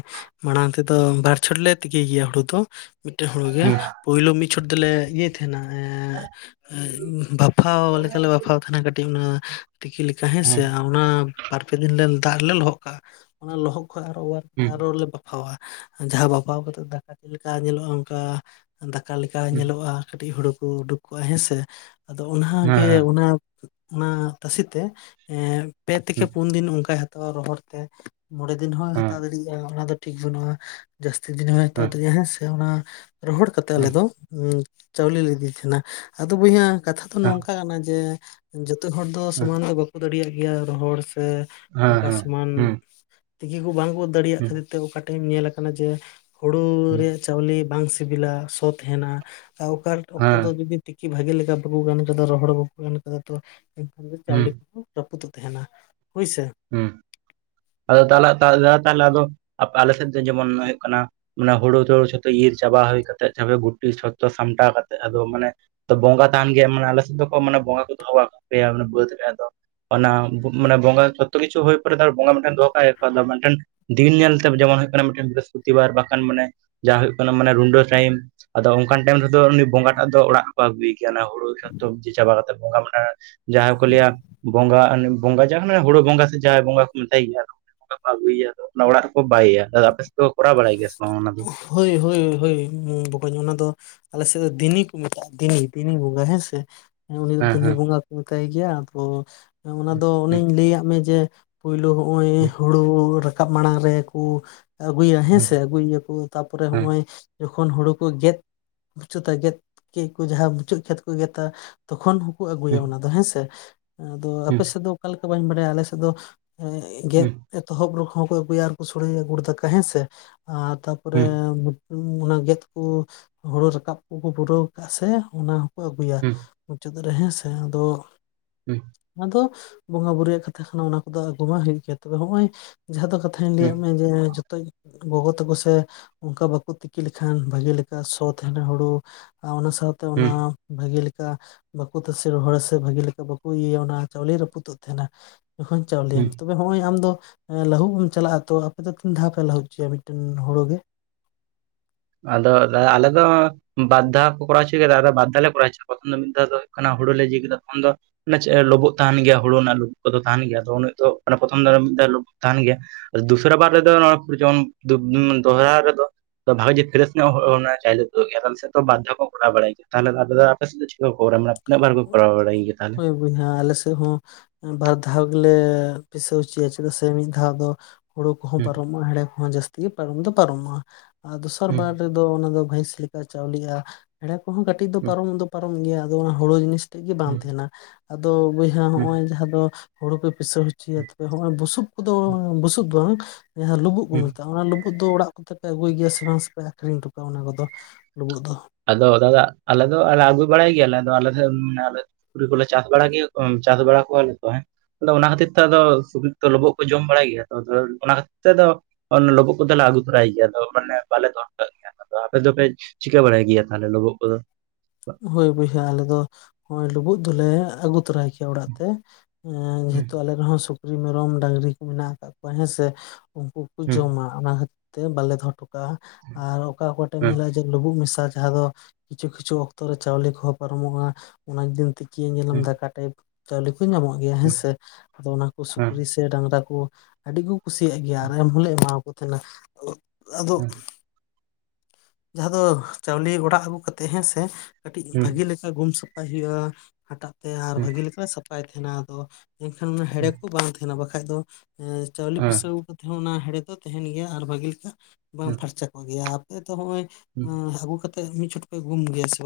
ᱢᱟᱲᱟᱝ ᱛᱮᱫᱚ ᱵᱟᱨ ᱪᱷᱚᱴ ᱞᱮ ᱛᱤᱠᱤᱭ ᱜᱮᱭᱟ ᱦᱩᱲᱩ ᱫᱚ᱾ ᱢᱤᱫᱴᱮᱱ ᱦᱩᱲᱩ ᱜᱮ ᱯᱩᱭᱞᱳ ᱢᱤᱫ ᱪᱷᱚᱴ ᱫᱚᱞᱮ ᱤᱭᱟᱹᱭ ᱛᱟᱦᱮᱱᱟ, ᱦᱮᱸ ᱵᱟᱯᱷᱟᱣ ᱞᱮᱠᱟᱞᱮ ᱵᱟᱯᱷᱟᱣ ᱛᱟᱦᱮᱱᱟ ᱠᱟᱹᱴᱤᱡ ᱚᱱᱟᱹ ᱛᱤᱠᱤ ᱞᱮᱠᱟ ᱦᱮᱸᱥᱮ ᱦᱩᱸ ᱚᱱᱟ ᱵᱟᱨᱯᱮ ᱫᱤᱱ ᱞᱮ ᱫᱟᱜ ᱨᱮ ᱞᱮ ᱞᱚᱦᱚᱫ ᱠᱟᱜ-ᱟ ᱚᱱᱟ ᱞᱚᱦᱚᱜ ᱠᱷᱚᱱ ᱟᱨ ᱦᱚᱸ ᱚᱶᱟᱨ ᱦᱩᱸ ᱦᱩᱸ ᱟᱨᱚ ᱵᱟᱯᱷᱟᱣᱟ ᱡᱟᱦᱟᱸ ᱵᱟᱯᱷᱟᱣ ᱠᱟᱛᱮᱫ ᱫᱟᱠᱟ ᱪᱮᱫ ᱞᱮᱠᱟ ᱧᱮᱞᱚᱜ-ᱟ ᱚᱱᱠᱟ ᱫᱟᱠᱟ ᱞᱮᱠᱟ ᱦᱚᱸ ᱦᱩᱸ ᱧᱮᱞᱚᱜ-ᱟ ᱠᱟᱹᱴᱤᱡ ᱦᱩᱲᱩ ᱠᱚ ᱩᱰᱩᱠ ᱠᱚᱜ-ᱟ ᱦᱮᱸᱥᱮ ᱟᱫᱚ ᱦᱮᱸ ᱚᱱᱟᱜᱮ ᱚᱱᱟ ᱚᱱᱟ ᱛᱟᱥᱤᱛᱮ ᱮᱸ ᱯᱮ ᱛᱷᱮᱠᱮ ᱦᱮᱸ ᱯᱩᱱ ᱫᱤᱱ ᱚᱱᱠᱟᱭ ᱦᱟᱛᱟᱣᱟ ᱨᱚᱦᱚᱲᱛᱮ, ᱢᱚᱬᱮ ᱫᱤᱱ ᱦᱚᱸᱭ ᱦᱮᱸ ᱦᱮᱸ ᱦᱟᱛᱟᱣ ᱫᱟᱲᱮᱭᱟᱜ-ᱟ ᱚᱱᱟ ᱫᱚ ᱴᱷᱤᱠ ᱵᱟᱹᱱᱩᱜ-ᱟ᱾ ᱡᱟᱹᱥᱛᱤ ᱫᱤᱱ ᱦᱚᱸᱭ ᱦᱟᱛᱟᱣ ᱫᱟᱲᱮᱟᱭ ᱦᱮᱸ ᱥᱮ ᱚᱱᱟ ᱨᱚᱦᱚᱲ ᱠᱟᱛᱮᱜ ᱟᱞᱮ ᱦᱮᱸ ᱦᱮᱸ ᱫᱚ ᱦᱸ ᱪᱟᱣᱞᱤ ᱞᱮ ᱤᱫᱤ ᱛᱟᱦᱮᱱᱟ ᱟᱫᱚ ᱵᱚᱭᱦᱟ ᱠᱟᱛᱷᱟ ᱫᱚ ᱦᱮᱸ ᱱᱚᱝᱠᱟ ᱠᱟᱱᱟ ᱡᱮ ᱡᱚᱛᱚ ᱦᱚᱲ ᱫᱚ ᱦᱮᱸ ᱥᱚᱢᱟᱱ ᱫᱚ ᱵᱟᱹᱠᱩ ᱫᱟᱲᱮᱭᱟᱜ ᱜᱮᱭᱟ ᱨᱚᱦᱚᱲ ᱥᱮ ᱦᱮᱸ ᱚᱱᱠᱟ ᱥᱚᱢᱟᱱ ᱦᱮᱸ ᱛᱤᱠᱤ ᱠᱚ ᱵᱟᱝ ᱠᱚ ᱫᱟᱲᱮᱭᱟᱜ ᱠᱷᱟᱹᱛᱤᱨ ᱛᱮ ᱚᱠᱟᱴᱷᱮᱱ ᱧᱮᱞ ᱟᱠᱟᱱᱟ ᱡᱮ ᱦᱩᱲᱳ ᱨᱮᱜ ᱪᱟᱣᱞᱮ ᱵᱟᱝ ᱥᱤᱵᱤᱞᱟ ᱥᱚ ᱛᱮᱦᱮᱱᱟ ᱚᱠᱟ ᱦᱮᱸ ᱚᱠᱛᱚ ᱦᱮᱸ ᱫᱚ ᱡᱩᱫᱤ ᱛᱤᱠᱤ ᱵᱷᱟᱜᱮ ᱞᱮᱠᱟ ᱵᱟᱠᱚ ᱜᱟᱱ ᱠᱟᱫᱟ ᱨᱚᱦᱚᱲ ᱵᱟᱠᱚ ᱜᱟᱱ ᱠᱟᱜ-ᱟ ᱛᱚ ᱮᱱᱠᱷᱟᱱ ᱦᱮᱸ ᱪᱟᱣᱞᱮ ᱠᱩ ᱨᱟᱹᱯᱩᱫᱚᱜ ᱛᱟᱦᱮᱱᱟ ᱦᱳᱭᱥᱮ, ᱦᱩᱸ, ᱟᱫᱚ ᱛᱟᱞᱟᱜ [inaudible] ᱛᱟᱦᱚᱞᱮ ᱟᱫᱚ ᱟᱞᱮ ᱥᱮᱫ ᱛᱮ ᱡᱮᱢᱚᱱ ᱦᱩᱭᱩᱜ ᱠᱟᱱᱟ ᱢᱟᱱᱮ ᱦᱩᱲᱩ ᱛᱩᱲᱩ ᱪᱷᱚᱛᱚ ᱤᱨ ᱪᱟᱵᱟ ᱦᱩᱭ ᱠᱟᱛᱮᱜ ᱜᱩᱴᱤ ᱪᱷᱚᱛᱚ ᱥᱟᱢᱴᱟᱣ ᱠᱟᱛᱮᱜ ᱟᱫᱚ ᱢᱟᱱᱮ ᱛᱚ ᱵᱚᱸᱜᱟ ᱛᱟᱦᱮᱱ ᱜᱮᱭᱟ ᱢᱟᱱᱮ ᱟᱞᱮ ᱥᱮᱫ ᱫᱚ ᱢᱟᱱᱮ ᱵᱚᱸᱜᱟ ᱠᱚ ᱫᱚᱦᱚ ᱠᱟᱠᱚ ᱜᱮᱭᱟ ᱢᱟᱱᱮ ᱵᱟᱹᱫᱽ ᱨᱮ ᱟᱫᱚ ᱚᱱᱟ ᱢᱟᱱᱮ ᱵᱚᱸᱜᱟ ᱡᱷᱚᱛᱚ ᱠᱤᱷᱩ ᱦᱩᱭ ᱯᱚᱨᱮ ᱫᱚ ᱵᱚᱸᱜᱟ ᱫᱚᱦᱚ ᱠᱟᱭ ᱢᱤᱫᱴᱮᱱ ᱫᱤᱱ ᱧᱮᱞᱛᱮ ᱰᱩᱡᱦᱟᱣ ᱢᱮ ᱚᱱᱮ ᱦᱩᱭᱩᱜ ᱠᱟᱱᱟ, ᱢᱤᱫ ᱴᱮᱱ ᱵᱨᱤᱦᱚᱥᱯᱚᱛᱤᱵᱟᱨ ᱵᱟᱠᱷᱟᱱ ᱢᱟᱱᱮ ᱡᱟ ᱦᱩᱭᱩᱜ ᱠᱟᱱᱟ, ᱢᱟᱱᱮ ᱨᱩᱱᱰᱟᱹ ᱴᱟᱭᱤᱢ᱾ ᱟᱫᱚ ᱚᱱᱠᱟᱱ ᱴᱟᱭᱤᱢ ᱨᱮᱫᱚ ᱩᱱᱤ ᱵᱚᱸᱜᱟ ᱴᱟᱜ ᱫᱚ ᱚᱲᱟᱜ ᱵᱟᱵᱤᱜ ᱠᱟᱱᱟ, ᱦᱩᱲᱩ ᱥᱟᱵ - ᱤᱫᱤ ᱪᱟᱵᱟ ᱠᱟᱛᱮ ᱵᱚᱸᱜᱟ ᱢᱟᱱᱮ ᱡᱟᱦᱟᱸᱭ ᱠᱚ ᱞᱟᱹᱭᱟ ᱵᱚᱸᱜᱟ ᱵᱚᱸᱜᱟ ᱡᱟ ᱦᱳᱲᱳ ᱵᱚᱸᱜᱟ ᱥᱮ ᱡᱟᱦᱟᱸᱭ ᱵᱚᱸᱜᱟ ᱠᱚ ᱡᱟᱦᱟᱱ ᱦᱩᱲᱩ ᱵᱚᱸᱜᱟ ᱥᱮ ᱡᱟᱦᱮᱨ ᱵᱚᱸᱜᱟ ᱦᱚᱸᱠᱩ ᱢᱮᱛᱟᱭ ᱜᱮᱭᱟ᱾ ᱟᱫᱚ ᱟᱹᱜᱩᱭᱮᱭᱟ ᱛᱚ ᱚᱱᱟ. ᱚᱲᱟᱜ ᱨᱮᱠᱚ ᱵᱟᱭᱮᱭᱟ᱾ ᱫᱟᱫᱟ ᱟᱯᱮ ᱥᱮᱫ ᱫᱚ ᱠᱚᱨᱟᱣ ᱵᱟᱲᱟᱭ ᱜᱮᱭᱟ ᱥᱮ ᱵᱟᱝ ᱚᱱᱟ ᱫᱚ? ᱦᱳᱭ ᱦᱳᱭ ᱦᱳᱭ, ᱵᱟᱠᱚᱧ ᱚᱱᱟ ᱫᱚ ᱟᱞᱮ ᱥᱮᱫ ᱫᱚ ᱫᱤᱱᱤ ᱠᱚ ᱢᱮᱛᱟᱜᱼᱟ, ᱫᱤᱱᱤ -ᱫᱤᱱᱤ ᱵᱚᱸᱜᱟ ᱦᱮᱸᱥᱮ, ᱩᱱᱤ ᱫᱚ ᱦᱮᱸ ᱫᱤᱱᱤ ᱦᱮᱸ ᱵᱚᱸᱜᱟ ᱠᱚ ᱢᱮᱛᱟᱭ ᱜᱮᱭᱟ᱾ ᱟᱫᱚ ᱚᱱᱟ ᱫᱚ ᱦᱩᱸ ᱚᱱᱮᱧ ᱞᱟᱹᱫ ᱢᱮ ᱡᱮ ᱯᱟᱹᱭᱞᱟᱹ ᱱᱚᱜᱼᱚᱭ ᱦᱩᱲᱩ ᱨᱟᱠᱟᱵ ᱢᱟᱲᱟᱝ ᱨᱮ ᱠᱚ ᱟᱹᱜᱩᱭᱟ ᱦᱩᱸ ᱦᱮᱸᱥᱮ, ᱟᱹᱜᱩᱭᱮᱭᱟ ᱠᱚ ᱛᱟᱨᱯᱚᱨᱮ ᱦᱩᱸ ᱱᱚᱜᱼᱚᱭ ᱡᱚᱠᱷᱚᱱ ᱦᱩᱲᱩ ᱠᱚ ᱜᱮᱫᱽ ᱢᱩᱪᱟᱹᱫ ᱜᱮᱫ, ᱠᱮᱫ ᱠᱚ ᱡᱟᱦᱟᱸᱭ ᱢᱩᱪᱟᱹᱫ ᱠᱷᱮᱛ ᱠᱚ ᱜᱮᱫᱟ᱾ ᱛᱚᱠᱷᱚᱱ ᱟᱹᱜᱩᱭᱟ᱿ ᱦᱩᱸ ᱚᱱᱟ ᱫᱚ ᱦᱮᱸᱥᱮ, ᱟᱫᱚ ᱟᱯᱮ ᱦᱩᱸ ᱥᱮᱫ ᱫᱚ ᱚᱠᱟ ᱞᱮᱠᱟ ᱵᱟᱹᱧ ᱵᱟᱲᱟᱭᱟ? ᱟᱞᱮᱥᱮᱫ ᱫᱚ ᱜᱮᱫ ᱦᱩᱸ ᱮᱛᱚᱦᱚᱵ ᱨᱮᱦᱚᱸ ᱠᱚ ᱟᱹᱜᱩᱭᱟ, ᱟᱨ ᱠᱚ ᱥᱚᱲᱮᱭᱟ ᱜᱩᱲ ᱫᱟᱠᱟ ᱦᱮᱸᱥᱮ ᱟᱨ ᱦᱩᱸ ᱛᱟᱨᱯᱚᱨᱮ ᱦᱩᱸ ᱚᱱᱟ ᱜᱮᱫ ᱠᱚ ᱦᱳᱲᱩ ᱨᱟᱠᱟᱵᱽ ᱠᱚᱠᱚ ᱯᱩᱨᱟᱹᱣ ᱠᱟᱜᱼᱟ ᱥᱮ ᱚᱱᱟ ᱦᱚᱸᱠᱚ ᱟᱹᱜᱩᱭᱟ ᱦᱩᱸ ᱾ ᱢᱩᱪᱟᱹᱫ ᱨᱮ ᱦᱮᱸ ᱥᱮ, ᱟᱫᱚ ᱦᱩᱸ᱾ ᱟᱫᱚ ᱵᱚᱸᱜᱟ ᱵᱩᱨᱩ ᱭᱟᱠᱚ ᱠᱟᱛᱷᱟ ᱠᱟᱱᱟ᱾ ᱚᱱᱟ ᱠᱚᱫᱚ ᱟᱡᱽ ᱵᱚᱸᱜᱟ ᱦᱩᱭᱩᱜ ᱛᱟᱠᱚ ᱟᱫ ᱱᱚᱜᱼᱚᱭ ᱡᱟᱸᱦᱟ ᱫᱟ ᱠᱟᱛᱷᱟ ᱜᱮᱭᱟ ᱛᱚᱵᱮ ᱱᱚᱜᱼᱚᱭ ᱡᱟᱦᱟ ᱫᱚ ᱠᱟᱛᱷᱟ ᱤᱧᱤᱧ ᱞᱟᱹᱭᱟ ᱦᱩᱸ ᱢᱮᱭᱟ ᱡᱮ ᱡᱚᱛᱚ ᱜᱮ ᱜᱚᱜᱚ ᱛᱮᱠᱚ ᱥᱮ ᱚᱱᱠᱟ ᱵᱟᱠᱚ ᱛᱤᱠᱤ ᱞᱮᱠᱷᱟᱱ ᱵᱷᱟᱹᱜᱤ ᱞᱮᱠᱟ ᱥᱚ ᱛᱟᱦᱮᱱᱟ ᱦᱩᱲᱩ ᱚᱱᱟ ᱥᱟᱶᱛᱮ ᱚᱱᱟ ᱦᱩᱸ ᱵᱷᱟᱹᱜᱮ ᱞᱮᱠᱟ ᱵᱟᱠᱚ ᱛᱟᱥᱮ ᱨᱚᱦᱚᱲ ᱥᱮ ᱵᱷᱟᱹᱜᱤ ᱞᱮᱠᱟ ᱵᱟᱠᱚ ᱤᱭᱟᱹᱭᱟ᱾ ᱚᱱᱟ ᱪᱟᱣᱞᱮ ᱨᱟᱹᱯᱩᱫᱚᱜ ᱛᱟᱦᱮᱸᱱᱟ ᱾ ᱟᱫᱚ ᱪᱟᱹᱣᱞᱮ ᱦᱩᱸ ᱦᱚᱸᱭᱼᱚᱭ ᱟᱢ ᱫᱚ ᱞᱟᱦᱩᱜ ᱪᱟᱞᱟᱜᱼᱟ ᱛᱚ᱾ ᱟᱯᱮ ᱫᱚ ᱛᱤᱱ ᱫᱷᱟᱯᱮ ᱞᱟᱦᱩᱫ ᱦᱚᱪᱚᱭᱟ ᱢᱤᱫᱴᱮᱱ ᱦᱩᱲᱩ ᱜᱮ? ᱟᱫᱚ ᱫᱟᱫᱟ ᱟᱞᱮ ᱫᱚ ᱵᱟᱫᱽᱫᱷᱟ ᱠᱚ ᱠᱚᱨᱟᱣ ᱦᱚᱪᱚᱭ ᱠᱮᱫᱟ ᱟᱨ ᱵᱟᱫᱷᱟ ᱞᱮ ᱠᱚᱨᱟᱣ ᱦᱚᱪᱚ ᱠᱚᱣᱟ, ᱢᱤᱫ ᱫᱷᱟᱣ ᱫᱚ ᱦᱩᱭᱩᱜ ᱠᱟᱱᱟ ᱦᱩᱲᱩ ᱞᱮ ᱡᱤᱣ ᱠᱮᱫᱟ ᱛᱠᱷᱚᱱ ᱫᱚ ᱞᱩᱵᱳᱜ ᱛᱟᱦᱮᱱ ᱜᱮᱭᱟ, ᱦᱩᱲᱩ ᱨᱮᱱᱟᱜ ᱞᱩᱵᱳᱜ ᱠᱚᱫᱚ ᱛᱟᱦᱮᱱ ᱜᱮᱭᱟ᱾ ᱟᱫᱚ ᱩᱱᱤ ᱫᱚ ᱯᱨᱚᱛᱷᱚᱢ ᱫᱚ ᱞᱩᱵᱳᱜ ᱛᱟᱦᱮᱱ ᱜᱮᱭᱟ᱾ ᱫᱩᱥᱨᱟ ᱵᱟᱨ ᱨᱮᱫᱚ ᱡᱮᱢᱚᱱ ᱫᱚᱦᱨᱟ ᱨᱮᱫᱚ ᱵᱷᱟᱜᱮ ᱯᱨᱮᱥ ᱧᱚᱜ ᱦᱳᱲᱳ ᱨᱮᱱᱟᱜ ᱵᱟᱨ ᱫᱷᱟᱣ ᱠᱚ ᱠᱚᱨᱟᱣ ᱵᱟᱲᱟᱭ ᱜᱮᱭᱟ᱾ ᱛᱟᱦᱞᱮ ᱟᱯᱮ ᱟᱯᱮ ᱪᱤᱠᱟᱹ ᱵᱟᱠᱚ ᱠᱚᱨᱟᱣ? ᱛᱤᱱᱟᱹᱜ ᱵᱟᱨ ᱠᱚ ᱠᱚᱨᱟᱣ ᱵᱟᱲᱟ ᱜᱮᱭᱟ? ᱛᱟᱦᱚᱞᱮ ᱦᱳᱭ ᱟᱞᱮ ᱥᱮᱫ ᱦᱚᱸ ᱵᱟᱨ ᱫᱷᱟᱣ ᱜᱮᱞᱮ ᱯᱤᱥᱟᱹᱣ ᱦᱚᱪᱚᱭᱟ ᱪᱮᱫᱟᱜ ᱥᱮ ᱢᱤᱫ ᱫᱷᱟᱣ ᱫᱚ ᱦᱳᱲᱳ ᱠᱚᱦᱚᱸ ᱦᱩᱸ ᱯᱟᱨᱚᱢᱚᱜᱼᱟ, ᱦᱮᱲᱮ ᱠᱚᱦᱚᱸ ᱡᱟᱹᱥᱛᱤ ᱜᱮ ᱯᱟᱨᱚᱢ ᱫᱚ ᱯᱟᱨᱚᱢᱚᱜᱼᱟ ᱟᱨ ᱫᱚᱥᱟᱨ ᱦᱩᱸ ᱵᱟᱨ ᱚᱱᱟ ᱫᱚ ᱵᱷᱮᱥ ᱞᱮᱠᱟ ᱪᱟᱣᱞᱮᱜᱼᱟ᱾ ᱦᱮᱲᱮ ᱠᱚᱦᱚᱸ ᱠᱟᱹᱴᱤᱡ ᱫᱚ ᱦᱩᱸ ᱯᱟᱨᱚᱢ ᱫᱚ ᱯᱟᱨᱚᱢ ᱜᱮᱭᱟ ᱾ ᱚᱱᱟ ᱦᱩᱲᱩ ᱡᱤᱱᱤᱥ ᱛᱮᱫ ᱜᱮ ᱵᱟᱝ ᱦᱩᱸ ᱛᱟᱦᱮᱸᱱᱟ᱾ ᱟᱫᱚ ᱵᱚᱭᱦᱟ ᱦᱩᱸ ᱱᱚᱜᱼᱚᱭ ᱡᱟᱦᱟᱸ ᱫᱚ ᱦᱩᱲᱩ ᱠᱚ ᱯᱤᱥᱟᱹᱣ ᱦᱚᱪᱚᱭᱟ ᱦᱚᱸ ᱚᱭ ᱵᱩᱥᱩᱵ ᱠᱚᱫᱚ ᱵᱩᱥᱩᱵ ᱫᱚ ᱡᱟᱦᱟᱸ ᱞᱩᱵᱩᱜ ᱠᱚ ᱦᱩᱸ ᱢᱮᱛᱟᱜᱼᱟ᱾ ᱚᱱᱟ ᱞᱩᱵᱩᱜ ᱫᱚ ᱚᱲᱟᱜ ᱟᱯᱮ ᱫᱚᱯᱮ ᱟᱜᱩᱭ ᱜᱮᱭᱟ ᱥᱮ ᱟᱹᱠᱷᱨᱤᱧ ᱦᱚᱴᱚ ᱠᱟᱜᱼᱟ? ᱚᱱᱟ ᱠᱚᱫᱚ ᱞᱩᱵᱩᱜ ᱫᱚ? ᱟᱫᱚ ᱫᱟᱫᱟ ᱟᱞᱮ ᱫᱚ ᱟᱞᱮ ᱟᱹᱜᱩ ᱵᱟᱲᱟᱭ ᱜᱮᱭᱟᱞᱮ ᱟᱫᱚ ᱟᱞᱮ ᱥᱩᱠᱨᱤ ᱠᱚᱞᱮ ᱪᱟᱥ ᱵᱟᱲᱟ ᱜᱮ ᱪᱟᱥ ᱵᱟᱲᱟ ᱠᱚᱣᱟᱞᱮ ᱛᱚ᱾ ᱟᱫᱚ ᱚᱱᱟ ᱠᱷᱟᱹᱛᱤᱨ ᱛᱮ ᱟᱫᱚ ᱥᱩᱠᱨᱤ ᱠᱚᱛᱚ ᱞᱩᱵᱳᱜ ᱠᱚ ᱡᱚᱢ ᱵᱟᱲᱟᱭ ᱜᱮᱭᱟ ᱛᱚ᱾ ᱚᱱᱟ ᱠᱷᱟᱹᱛᱤᱨ ᱛᱮ ᱫᱚ ᱞᱩᱵᱳᱜ ᱠᱚᱫᱚ ᱞᱮ ᱟᱹᱜᱩ ᱛᱚᱨᱟᱭ ᱜᱮᱭᱟ᱾ ᱫᱚ ᱢᱟᱱᱮ ᱵᱟᱞᱮ ᱫᱚᱦᱚ ᱠᱟᱜ ᱜᱮᱭᱟ᱾ ᱟᱫᱚ ᱟᱯᱮ ᱫᱚᱯᱮ ᱪᱤᱠᱟᱹ ᱵᱟᱲᱟᱭ ᱜᱮᱭᱟ? ᱜᱮᱭᱟ ᱛᱟᱦᱚᱞᱮ ᱞᱩᱵᱳᱜ ᱠᱚᱫᱚ ᱦᱳᱭ ᱵᱩᱭᱦᱟᱹ ᱟᱞᱮ ᱫᱚ ᱞᱩᱵᱩᱜ ᱫᱚᱞᱮ ᱟᱜᱩ ᱛᱚᱨᱟᱭ ᱚᱲᱟᱜ ᱛᱮ, ᱦᱩᱸ ᱡᱷᱚᱛᱚ ᱟᱞᱮ ᱹᱹᱹ ᱦᱚᱸ ᱥᱩᱠᱨᱤ ᱼ ᱢᱮᱨᱚᱢ ᱰᱟᱹᱝᱜᱽᱨᱤ ᱠᱚ ᱢᱮᱱᱟᱜ ᱟᱠᱟᱫ ᱠᱚᱣᱟ ᱦᱮᱸᱥᱮ, ᱩᱱᱠᱩ ᱠᱚ ᱦᱩᱸ ᱡᱚᱢᱟ ᱾ ᱚᱱᱟ ᱠᱷᱟᱹᱛᱤᱨ ᱛᱮ ᱵᱟᱞᱮ ᱫᱚᱦᱚ ᱦᱚᱴᱚ ᱠᱟᱜᱼᱟ ᱟᱨ ᱚᱠᱟ ᱚᱠᱟ ᱴᱷᱮᱱ ᱦᱩᱸ ᱧᱮᱞᱚᱜ-ᱟ ᱡᱮ ᱞᱩᱵᱩᱜ ᱢᱮᱥᱟ ᱡᱟᱦᱟᱸ ᱫᱚ ᱠᱤᱪᱷᱩ ᱠᱤᱪᱷᱩ ᱚᱠᱛᱚ ᱨᱮ ᱪᱟᱣᱞᱮ ᱠᱚᱦᱚᱸ ᱯᱟᱨᱚᱢᱚᱜᱼᱟ, ᱚᱱᱟ ᱡᱩᱫᱤᱱ ᱛᱤᱠᱤ ᱧᱮᱞᱟᱢ ᱦᱩᱸ ᱫᱟᱠᱟ ᱴᱟᱭᱤᱯ ᱪᱟᱣᱞᱮ ᱠᱚ ᱧᱟᱢᱚᱜ ᱜᱮᱭᱟ ᱦᱮᱸᱥᱮ᱾ ᱟᱫᱚ ᱚᱱᱟ ᱠᱚ ᱦᱩᱸ ᱥᱩᱠᱨᱤ ᱥᱮ ᱥᱮ ᱰᱟᱝᱨᱟ ᱠᱚ ᱟᱹᱰᱤ ᱠᱚ ᱠᱩᱥᱤᱭᱟᱜ ᱜᱮᱭᱟ ᱟᱨ ᱮᱢ ᱦᱚᱸᱞᱮ ᱮᱢᱟᱣᱟᱠᱚ ᱛᱟᱦᱮᱱᱟ᱾ ᱟᱫᱚ ᱦᱩᱸ ᱦᱩᱸ ᱡᱟᱦᱟᱸ ᱫᱚ ᱪᱟᱣᱞᱮ ᱚᱲᱟᱜ ᱟᱹᱜᱩ ᱠᱟᱛᱮᱜ ᱦᱮᱸᱥᱮ᱾ ᱠᱟᱹᱴᱤᱡ ᱦᱩᱸ ᱵᱷᱟᱜᱤ ᱞᱮᱠᱟ ᱜᱩᱢ ᱥᱟᱯᱷᱟᱭ ᱦᱩᱭᱩᱜᱼᱟ ᱦᱟᱴᱟᱜ ᱛᱮ ᱟᱨ ᱦᱩᱸ ᱵᱷᱟᱜᱤ ᱞᱮᱠᱟ ᱥᱟᱯᱷᱟᱭ ᱛᱟᱦᱮᱱᱟ ᱟᱫᱚ ᱮᱱᱠᱷᱟᱱ ᱚᱱᱟ ᱦᱩᱸ ᱦᱮᱲᱮ ᱠᱚ ᱵᱟᱝ ᱛᱟᱦᱮᱱᱟ ᱵᱟᱠᱷᱟᱡ ᱫᱚ ᱮᱸ ᱪᱟᱣᱞᱮ ᱦᱩᱸ ᱯᱩᱥᱟᱹᱣ ᱠᱟᱛ ᱦᱚᱸ ᱚᱱᱟ ᱦᱮᱲᱮ ᱫᱚ ᱛᱟᱦᱮᱱ ᱜᱮᱭᱟ ᱟᱨ ᱵᱷᱟᱜᱤ ᱞᱮᱠᱟ ᱵᱟᱝ ᱦᱩᱸ ᱦᱩᱸ ᱯᱷᱟᱨᱪᱟ ᱠᱚᱜ ᱜᱮᱭᱟ᱾ ᱟᱯᱮ ᱛᱚ ᱦᱚᱸᱜ-ᱚᱭ ᱟᱸ ᱟᱹᱜᱩ ᱠᱟᱛᱮ ᱢᱤᱫ ᱪᱷᱚᱴ ᱯᱮ ᱜᱩᱢ ᱜᱮᱭᱟ ᱥᱮ ᱵᱟ?